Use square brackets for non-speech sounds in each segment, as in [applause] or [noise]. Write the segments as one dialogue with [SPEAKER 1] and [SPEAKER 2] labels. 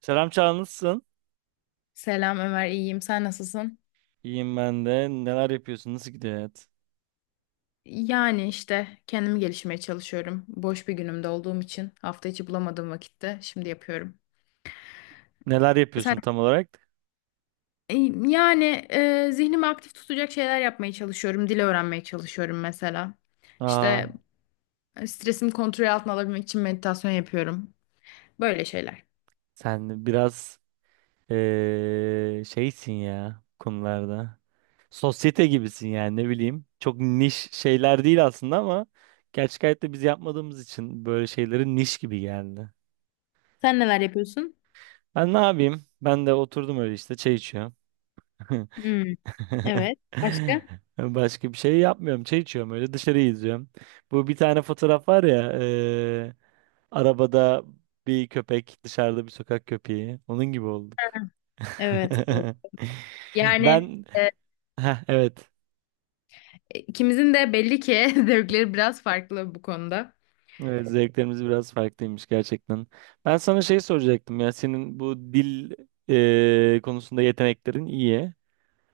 [SPEAKER 1] Selam Çağla nasılsın?
[SPEAKER 2] Selam Ömer, iyiyim. Sen nasılsın?
[SPEAKER 1] İyiyim ben de. Neler yapıyorsun? Nasıl gidiyor hayat?
[SPEAKER 2] Yani işte kendimi gelişmeye çalışıyorum. Boş bir günümde olduğum için hafta içi bulamadığım vakitte şimdi yapıyorum.
[SPEAKER 1] Neler
[SPEAKER 2] Sen.
[SPEAKER 1] yapıyorsun tam olarak?
[SPEAKER 2] E, Yani zihnimi aktif tutacak şeyler yapmaya çalışıyorum. Dil öğrenmeye çalışıyorum mesela.
[SPEAKER 1] Aa,
[SPEAKER 2] İşte stresimi kontrol altına alabilmek için meditasyon yapıyorum. Böyle şeyler.
[SPEAKER 1] sen biraz şeysin ya bu konularda. Sosyete gibisin yani ne bileyim. Çok niş şeyler değil aslında ama gerçek hayatta biz yapmadığımız için böyle şeyleri niş gibi geldi.
[SPEAKER 2] Sen neler yapıyorsun?
[SPEAKER 1] Ben ne yapayım? Ben de oturdum öyle işte çay içiyorum. [laughs]
[SPEAKER 2] Hmm,
[SPEAKER 1] [laughs]
[SPEAKER 2] evet. Başka?
[SPEAKER 1] Başka bir şey yapmıyorum. Çay içiyorum öyle dışarıyı izliyorum. Bu bir tane fotoğraf var ya arabada bir köpek dışarıda bir sokak köpeği. Onun gibi olduk.
[SPEAKER 2] Evet, evet.
[SPEAKER 1] [laughs]
[SPEAKER 2] Yani
[SPEAKER 1] Ben Heh, evet.
[SPEAKER 2] ikimizin de belli ki [laughs] zevkleri biraz farklı bu konuda.
[SPEAKER 1] Evet, zevklerimiz biraz farklıymış gerçekten. Ben sana şey soracaktım ya senin bu dil konusunda yeteneklerin iyi.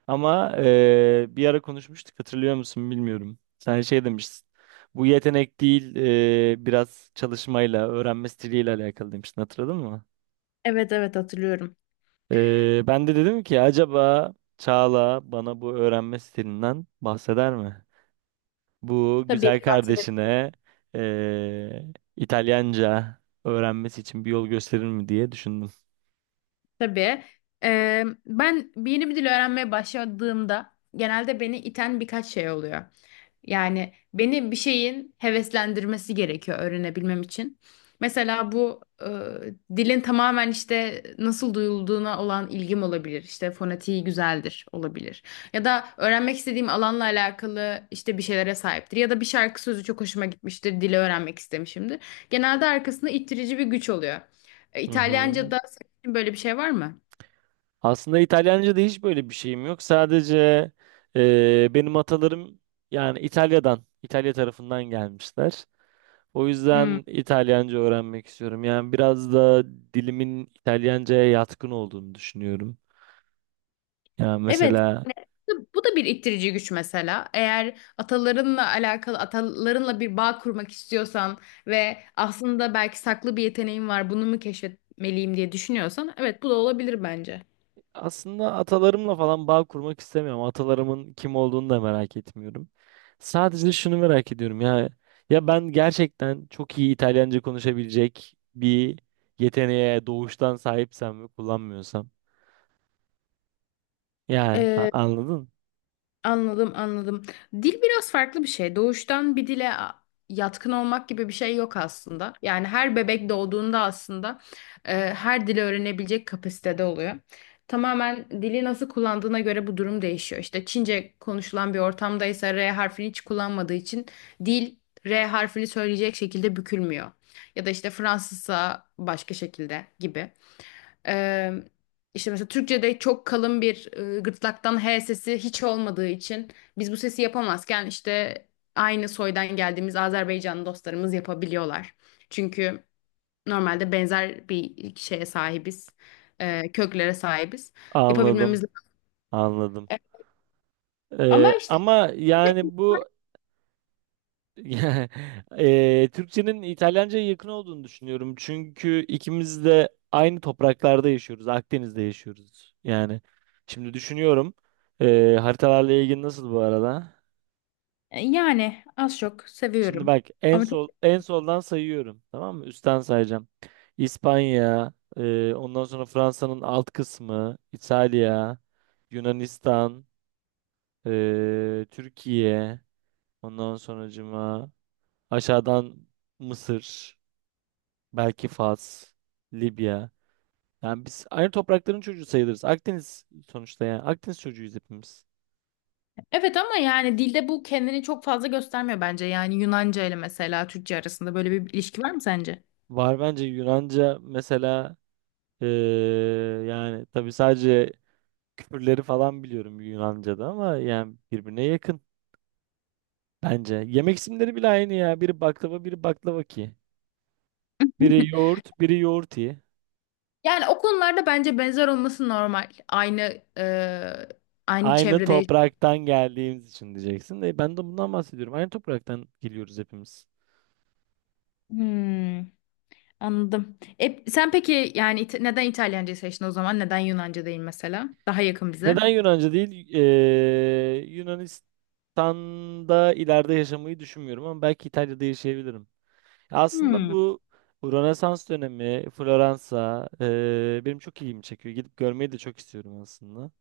[SPEAKER 1] Ama bir ara konuşmuştuk hatırlıyor musun bilmiyorum. Sen şey demiştin. Bu yetenek değil biraz çalışmayla, öğrenme stiliyle alakalı demiştin hatırladın mı?
[SPEAKER 2] Evet, evet, hatırlıyorum.
[SPEAKER 1] Ben de dedim ki acaba Çağla bana bu öğrenme stilinden bahseder mi? Bu
[SPEAKER 2] Tabii.
[SPEAKER 1] güzel
[SPEAKER 2] Üniversitede.
[SPEAKER 1] kardeşine eee, İtalyanca öğrenmesi için bir yol gösterir mi diye düşündüm.
[SPEAKER 2] Tabii. Ben yeni bir dil öğrenmeye başladığımda genelde beni iten birkaç şey oluyor. Yani beni bir şeyin heveslendirmesi gerekiyor öğrenebilmem için. Mesela bu dilin tamamen işte nasıl duyulduğuna olan ilgim olabilir. İşte fonetiği güzeldir, olabilir. Ya da öğrenmek istediğim alanla alakalı işte bir şeylere sahiptir. Ya da bir şarkı sözü çok hoşuma gitmiştir, dili öğrenmek istemişimdir. Genelde arkasında ittirici bir güç oluyor.
[SPEAKER 1] Hı hı.
[SPEAKER 2] İtalyanca'da böyle bir şey var mı?
[SPEAKER 1] Aslında İtalyanca'da hiç böyle bir şeyim yok. Sadece benim atalarım yani İtalya'dan, İtalya tarafından gelmişler. O
[SPEAKER 2] Hmm.
[SPEAKER 1] yüzden İtalyanca öğrenmek istiyorum. Yani biraz da dilimin İtalyanca'ya yatkın olduğunu düşünüyorum. Yani
[SPEAKER 2] Evet.
[SPEAKER 1] mesela
[SPEAKER 2] Yani bu da bir ittirici güç mesela. Eğer atalarınla alakalı, atalarınla bir bağ kurmak istiyorsan ve aslında belki saklı bir yeteneğin var, bunu mu keşfetmeliyim diye düşünüyorsan, evet, bu da olabilir bence.
[SPEAKER 1] aslında atalarımla falan bağ kurmak istemiyorum. Atalarımın kim olduğunu da merak etmiyorum. Sadece şunu merak ediyorum ya. Ya ben gerçekten çok iyi İtalyanca konuşabilecek bir yeteneğe doğuştan sahipsem ve kullanmıyorsam. Yani anladın?
[SPEAKER 2] Anladım, anladım. Dil biraz farklı bir şey. Doğuştan bir dile yatkın olmak gibi bir şey yok aslında. Yani her bebek doğduğunda aslında her dili öğrenebilecek kapasitede oluyor. Tamamen dili nasıl kullandığına göre bu durum değişiyor. İşte Çince konuşulan bir ortamdaysa R harfini hiç kullanmadığı için dil R harfini söyleyecek şekilde bükülmüyor. Ya da işte Fransızsa başka şekilde gibi. Ee, işte mesela Türkçe'de çok kalın bir gırtlaktan H sesi hiç olmadığı için biz bu sesi yapamazken, işte aynı soydan geldiğimiz Azerbaycanlı dostlarımız yapabiliyorlar. Çünkü normalde benzer bir şeye sahibiz, köklere sahibiz.
[SPEAKER 1] Anladım.
[SPEAKER 2] Yapabilmemiz.
[SPEAKER 1] Anladım.
[SPEAKER 2] E, Ama işte
[SPEAKER 1] Ama yani bu [laughs] Ya, Türkçenin İtalyanca'ya yakın olduğunu düşünüyorum. Çünkü ikimiz de aynı topraklarda yaşıyoruz. Akdeniz'de yaşıyoruz. Yani şimdi düşünüyorum. Haritalarla ilgili nasıl bu arada?
[SPEAKER 2] yani az çok
[SPEAKER 1] Şimdi
[SPEAKER 2] seviyorum.
[SPEAKER 1] bak
[SPEAKER 2] Ama çok.
[SPEAKER 1] en soldan sayıyorum. Tamam mı? Üstten sayacağım. İspanya, ondan sonra Fransa'nın alt kısmı, İtalya, Yunanistan, Türkiye, ondan sonracıma aşağıdan Mısır. Belki Fas, Libya. Yani biz aynı toprakların çocuğu sayılırız. Akdeniz sonuçta yani. Akdeniz çocuğuyuz hepimiz.
[SPEAKER 2] Evet, ama yani dilde bu kendini çok fazla göstermiyor bence. Yani Yunanca ile mesela Türkçe arasında böyle bir ilişki var mı sence?
[SPEAKER 1] Var bence. Yunanca mesela eee, yani tabii sadece küfürleri falan biliyorum Yunanca'da ama yani birbirine yakın bence. Yemek isimleri bile aynı ya. Biri baklava, biri baklavaki. Biri
[SPEAKER 2] [laughs]
[SPEAKER 1] yoğurt, biri yoğurti.
[SPEAKER 2] Yani o konularda bence benzer olması normal. Aynı
[SPEAKER 1] Aynı
[SPEAKER 2] çevrede.
[SPEAKER 1] topraktan geldiğimiz için diyeceksin. E, ben de bundan bahsediyorum. Aynı topraktan geliyoruz hepimiz.
[SPEAKER 2] Hmm, anladım. Sen peki, yani neden İtalyancayı seçtin o zaman? Neden Yunanca değil mesela? Daha yakın bize.
[SPEAKER 1] Neden Yunanca değil? Yunanistan'da ileride yaşamayı düşünmüyorum ama belki İtalya'da yaşayabilirim. Aslında
[SPEAKER 2] Hmm,
[SPEAKER 1] bu Rönesans dönemi, Floransa benim çok ilgimi çekiyor. Gidip görmeyi de çok istiyorum aslında.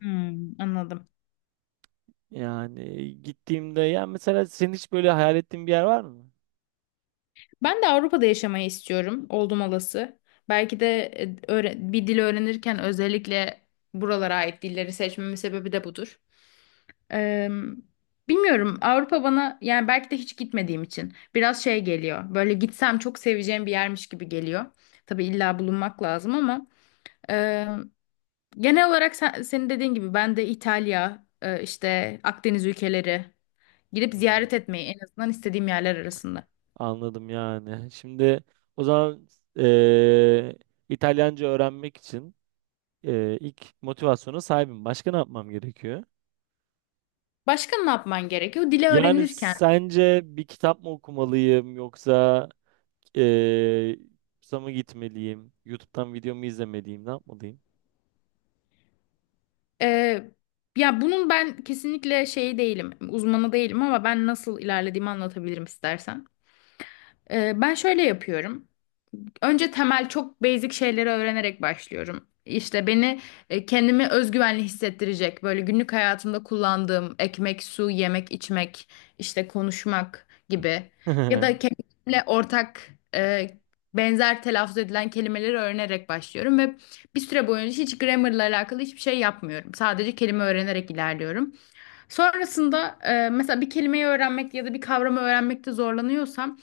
[SPEAKER 2] hmm, anladım.
[SPEAKER 1] Yani gittiğimde ya mesela senin hiç böyle hayal ettiğin bir yer var mı?
[SPEAKER 2] Ben de Avrupa'da yaşamayı istiyorum, oldum olası. Belki de bir dil öğrenirken özellikle buralara ait dilleri seçmemin sebebi de budur. Eee, bilmiyorum, Avrupa bana yani belki de hiç gitmediğim için biraz şey geliyor. Böyle gitsem çok seveceğim bir yermiş gibi geliyor. Tabii illa bulunmak lazım, ama eee, genel olarak senin dediğin gibi ben de İtalya, işte Akdeniz ülkeleri gidip
[SPEAKER 1] Hı,
[SPEAKER 2] ziyaret etmeyi en azından istediğim yerler arasında.
[SPEAKER 1] anladım yani. Şimdi o zaman ee, İtalyanca öğrenmek için ilk motivasyona sahibim. Başka ne yapmam gerekiyor?
[SPEAKER 2] Başka ne yapman gerekiyor? Dili
[SPEAKER 1] Yani
[SPEAKER 2] öğrenirken
[SPEAKER 1] sence bir kitap mı okumalıyım yoksa eee kursa mı gitmeliyim? YouTube'dan video mu izlemeliyim? Ne yapmalıyım?
[SPEAKER 2] eee, ya bunun ben kesinlikle şeyi değilim, uzmanı değilim, ama ben nasıl ilerlediğimi anlatabilirim istersen. Ben şöyle yapıyorum. Önce temel çok basic şeyleri öğrenerek başlıyorum. İşte kendimi özgüvenli hissettirecek, böyle günlük hayatımda kullandığım ekmek, su, yemek, içmek, işte konuşmak gibi,
[SPEAKER 1] [laughs]
[SPEAKER 2] ya
[SPEAKER 1] Hı
[SPEAKER 2] da kendimle ortak benzer telaffuz edilen kelimeleri öğrenerek başlıyorum ve bir süre boyunca hiç grammarla alakalı hiçbir şey yapmıyorum. Sadece kelime öğrenerek ilerliyorum. Sonrasında mesela bir kelimeyi öğrenmek ya da bir kavramı öğrenmekte zorlanıyorsam,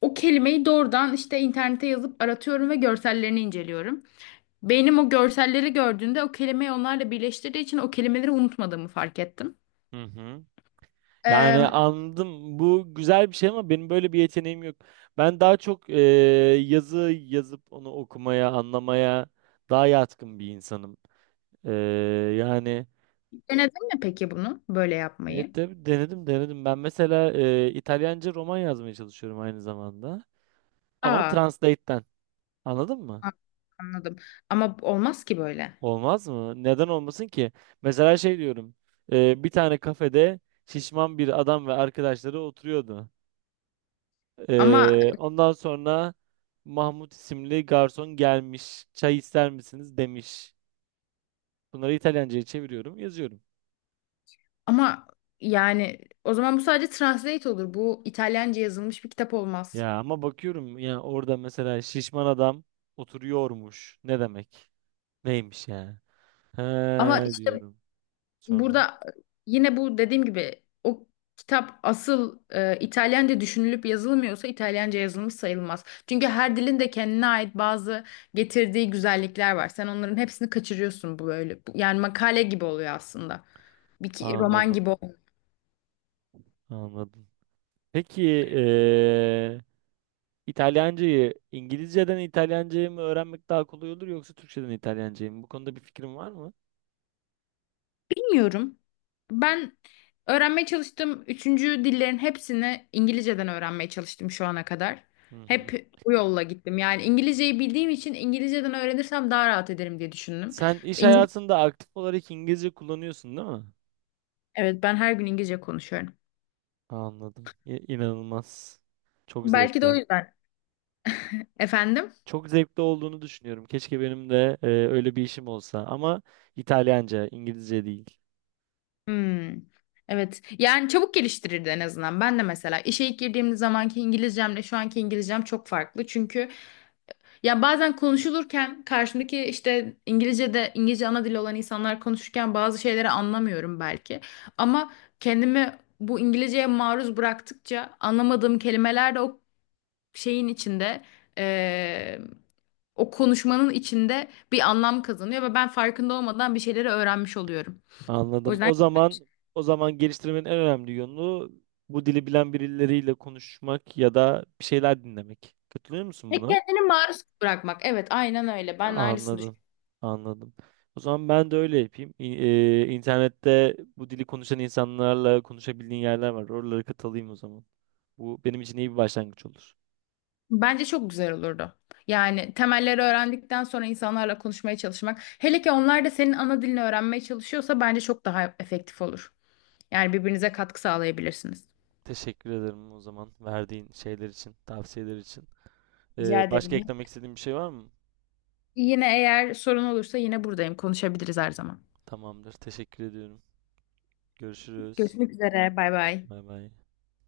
[SPEAKER 2] o kelimeyi doğrudan işte internete yazıp aratıyorum ve görsellerini inceliyorum. Beynim o görselleri gördüğünde o kelimeyi onlarla birleştirdiği için o kelimeleri unutmadığımı fark ettim.
[SPEAKER 1] hı.
[SPEAKER 2] Ee,
[SPEAKER 1] Yani anladım. Bu güzel bir şey ama benim böyle bir yeteneğim yok. Ben daha çok yazı yazıp onu okumaya, anlamaya daha yatkın bir insanım. Eee, yani
[SPEAKER 2] denedin mi peki bunu böyle
[SPEAKER 1] evet,
[SPEAKER 2] yapmayı?
[SPEAKER 1] denedim denedim. Ben mesela İtalyanca roman yazmaya çalışıyorum aynı zamanda. Ama
[SPEAKER 2] Aa,
[SPEAKER 1] Translate'ten. Anladın mı?
[SPEAKER 2] a- anladım. Ama olmaz ki böyle.
[SPEAKER 1] Olmaz mı? Neden olmasın ki? Mesela şey diyorum. E, bir tane kafede şişman bir adam ve arkadaşları oturuyordu.
[SPEAKER 2] Ama
[SPEAKER 1] E, ondan sonra Mahmut isimli garson gelmiş. Çay ister misiniz demiş. Bunları İtalyanca'ya çeviriyorum, yazıyorum.
[SPEAKER 2] ama yani o zaman bu sadece translate olur. Bu İtalyanca yazılmış bir kitap olmaz.
[SPEAKER 1] Ya ama bakıyorum ya orada mesela şişman adam oturuyormuş. Ne demek? Neymiş yani? He
[SPEAKER 2] Ama işte
[SPEAKER 1] diyorum sonra.
[SPEAKER 2] burada yine bu dediğim gibi, o kitap asıl İtalyanca düşünülüp yazılmıyorsa İtalyanca yazılmış sayılmaz. Çünkü her dilin de kendine ait bazı getirdiği güzellikler var. Sen onların hepsini kaçırıyorsun bu böyle. Yani makale gibi oluyor aslında. Bir roman
[SPEAKER 1] Anladım,
[SPEAKER 2] gibi olmuyor.
[SPEAKER 1] anladım. Peki İngilizceden İtalyancayı mı öğrenmek daha kolay olur yoksa Türkçeden İtalyancayı mı? Bu konuda bir fikrin var mı?
[SPEAKER 2] Bilmiyorum. Ben öğrenmeye çalıştım, üçüncü dillerin hepsini İngilizceden öğrenmeye çalıştım şu ana kadar.
[SPEAKER 1] Hı hı.
[SPEAKER 2] Hep bu yolla gittim. Yani İngilizceyi bildiğim için İngilizceden öğrenirsem daha rahat ederim diye düşündüm.
[SPEAKER 1] Sen iş hayatında aktif olarak İngilizce kullanıyorsun değil mi?
[SPEAKER 2] Evet, ben her gün İngilizce konuşuyorum.
[SPEAKER 1] Anladım. İnanılmaz. Çok
[SPEAKER 2] Belki de o
[SPEAKER 1] zevkli.
[SPEAKER 2] yüzden. Efendim?
[SPEAKER 1] Çok zevkli olduğunu düşünüyorum. Keşke benim de öyle bir işim olsa ama İtalyanca, İngilizce değil.
[SPEAKER 2] Hmm. Evet. Yani çabuk geliştirirdi en azından. Ben de mesela işe ilk girdiğim zamanki İngilizcemle şu anki İngilizcem çok farklı. Çünkü ya bazen konuşulurken karşımdaki işte İngilizce'de, İngilizce ana dili olan insanlar konuşurken bazı şeyleri anlamıyorum belki. Ama kendimi bu İngilizceye maruz bıraktıkça anlamadığım kelimeler de o şeyin içinde, o konuşmanın içinde bir anlam kazanıyor ve ben farkında olmadan bir şeyleri öğrenmiş oluyorum. O
[SPEAKER 1] Anladım.
[SPEAKER 2] yüzden.
[SPEAKER 1] O zaman geliştirmenin en önemli yönü bu dili bilen birileriyle konuşmak ya da bir şeyler dinlemek. Katılıyor musun buna?
[SPEAKER 2] Kendini maruz bırakmak. Evet, aynen öyle. Ben de aynısını
[SPEAKER 1] Anladım.
[SPEAKER 2] düşünüyorum.
[SPEAKER 1] Anladım. O zaman ben de öyle yapayım. İnternette bu dili konuşan insanlarla konuşabildiğin yerler var. Oralara katılayım o zaman. Bu benim için iyi bir başlangıç olur.
[SPEAKER 2] Bence çok güzel olurdu. Yani temelleri öğrendikten sonra insanlarla konuşmaya çalışmak. Hele ki onlar da senin ana dilini öğrenmeye çalışıyorsa bence çok daha efektif olur. Yani birbirinize katkı sağlayabilirsiniz.
[SPEAKER 1] Teşekkür ederim o zaman verdiğin şeyler için, tavsiyeler için.
[SPEAKER 2] Rica
[SPEAKER 1] Başka
[SPEAKER 2] ederim.
[SPEAKER 1] eklemek istediğin bir şey var mı?
[SPEAKER 2] Yine eğer sorun olursa yine buradayım. Konuşabiliriz her zaman.
[SPEAKER 1] Tamamdır. Teşekkür ediyorum. Görüşürüz.
[SPEAKER 2] Görüşmek üzere. Bay bay.
[SPEAKER 1] Bay bay.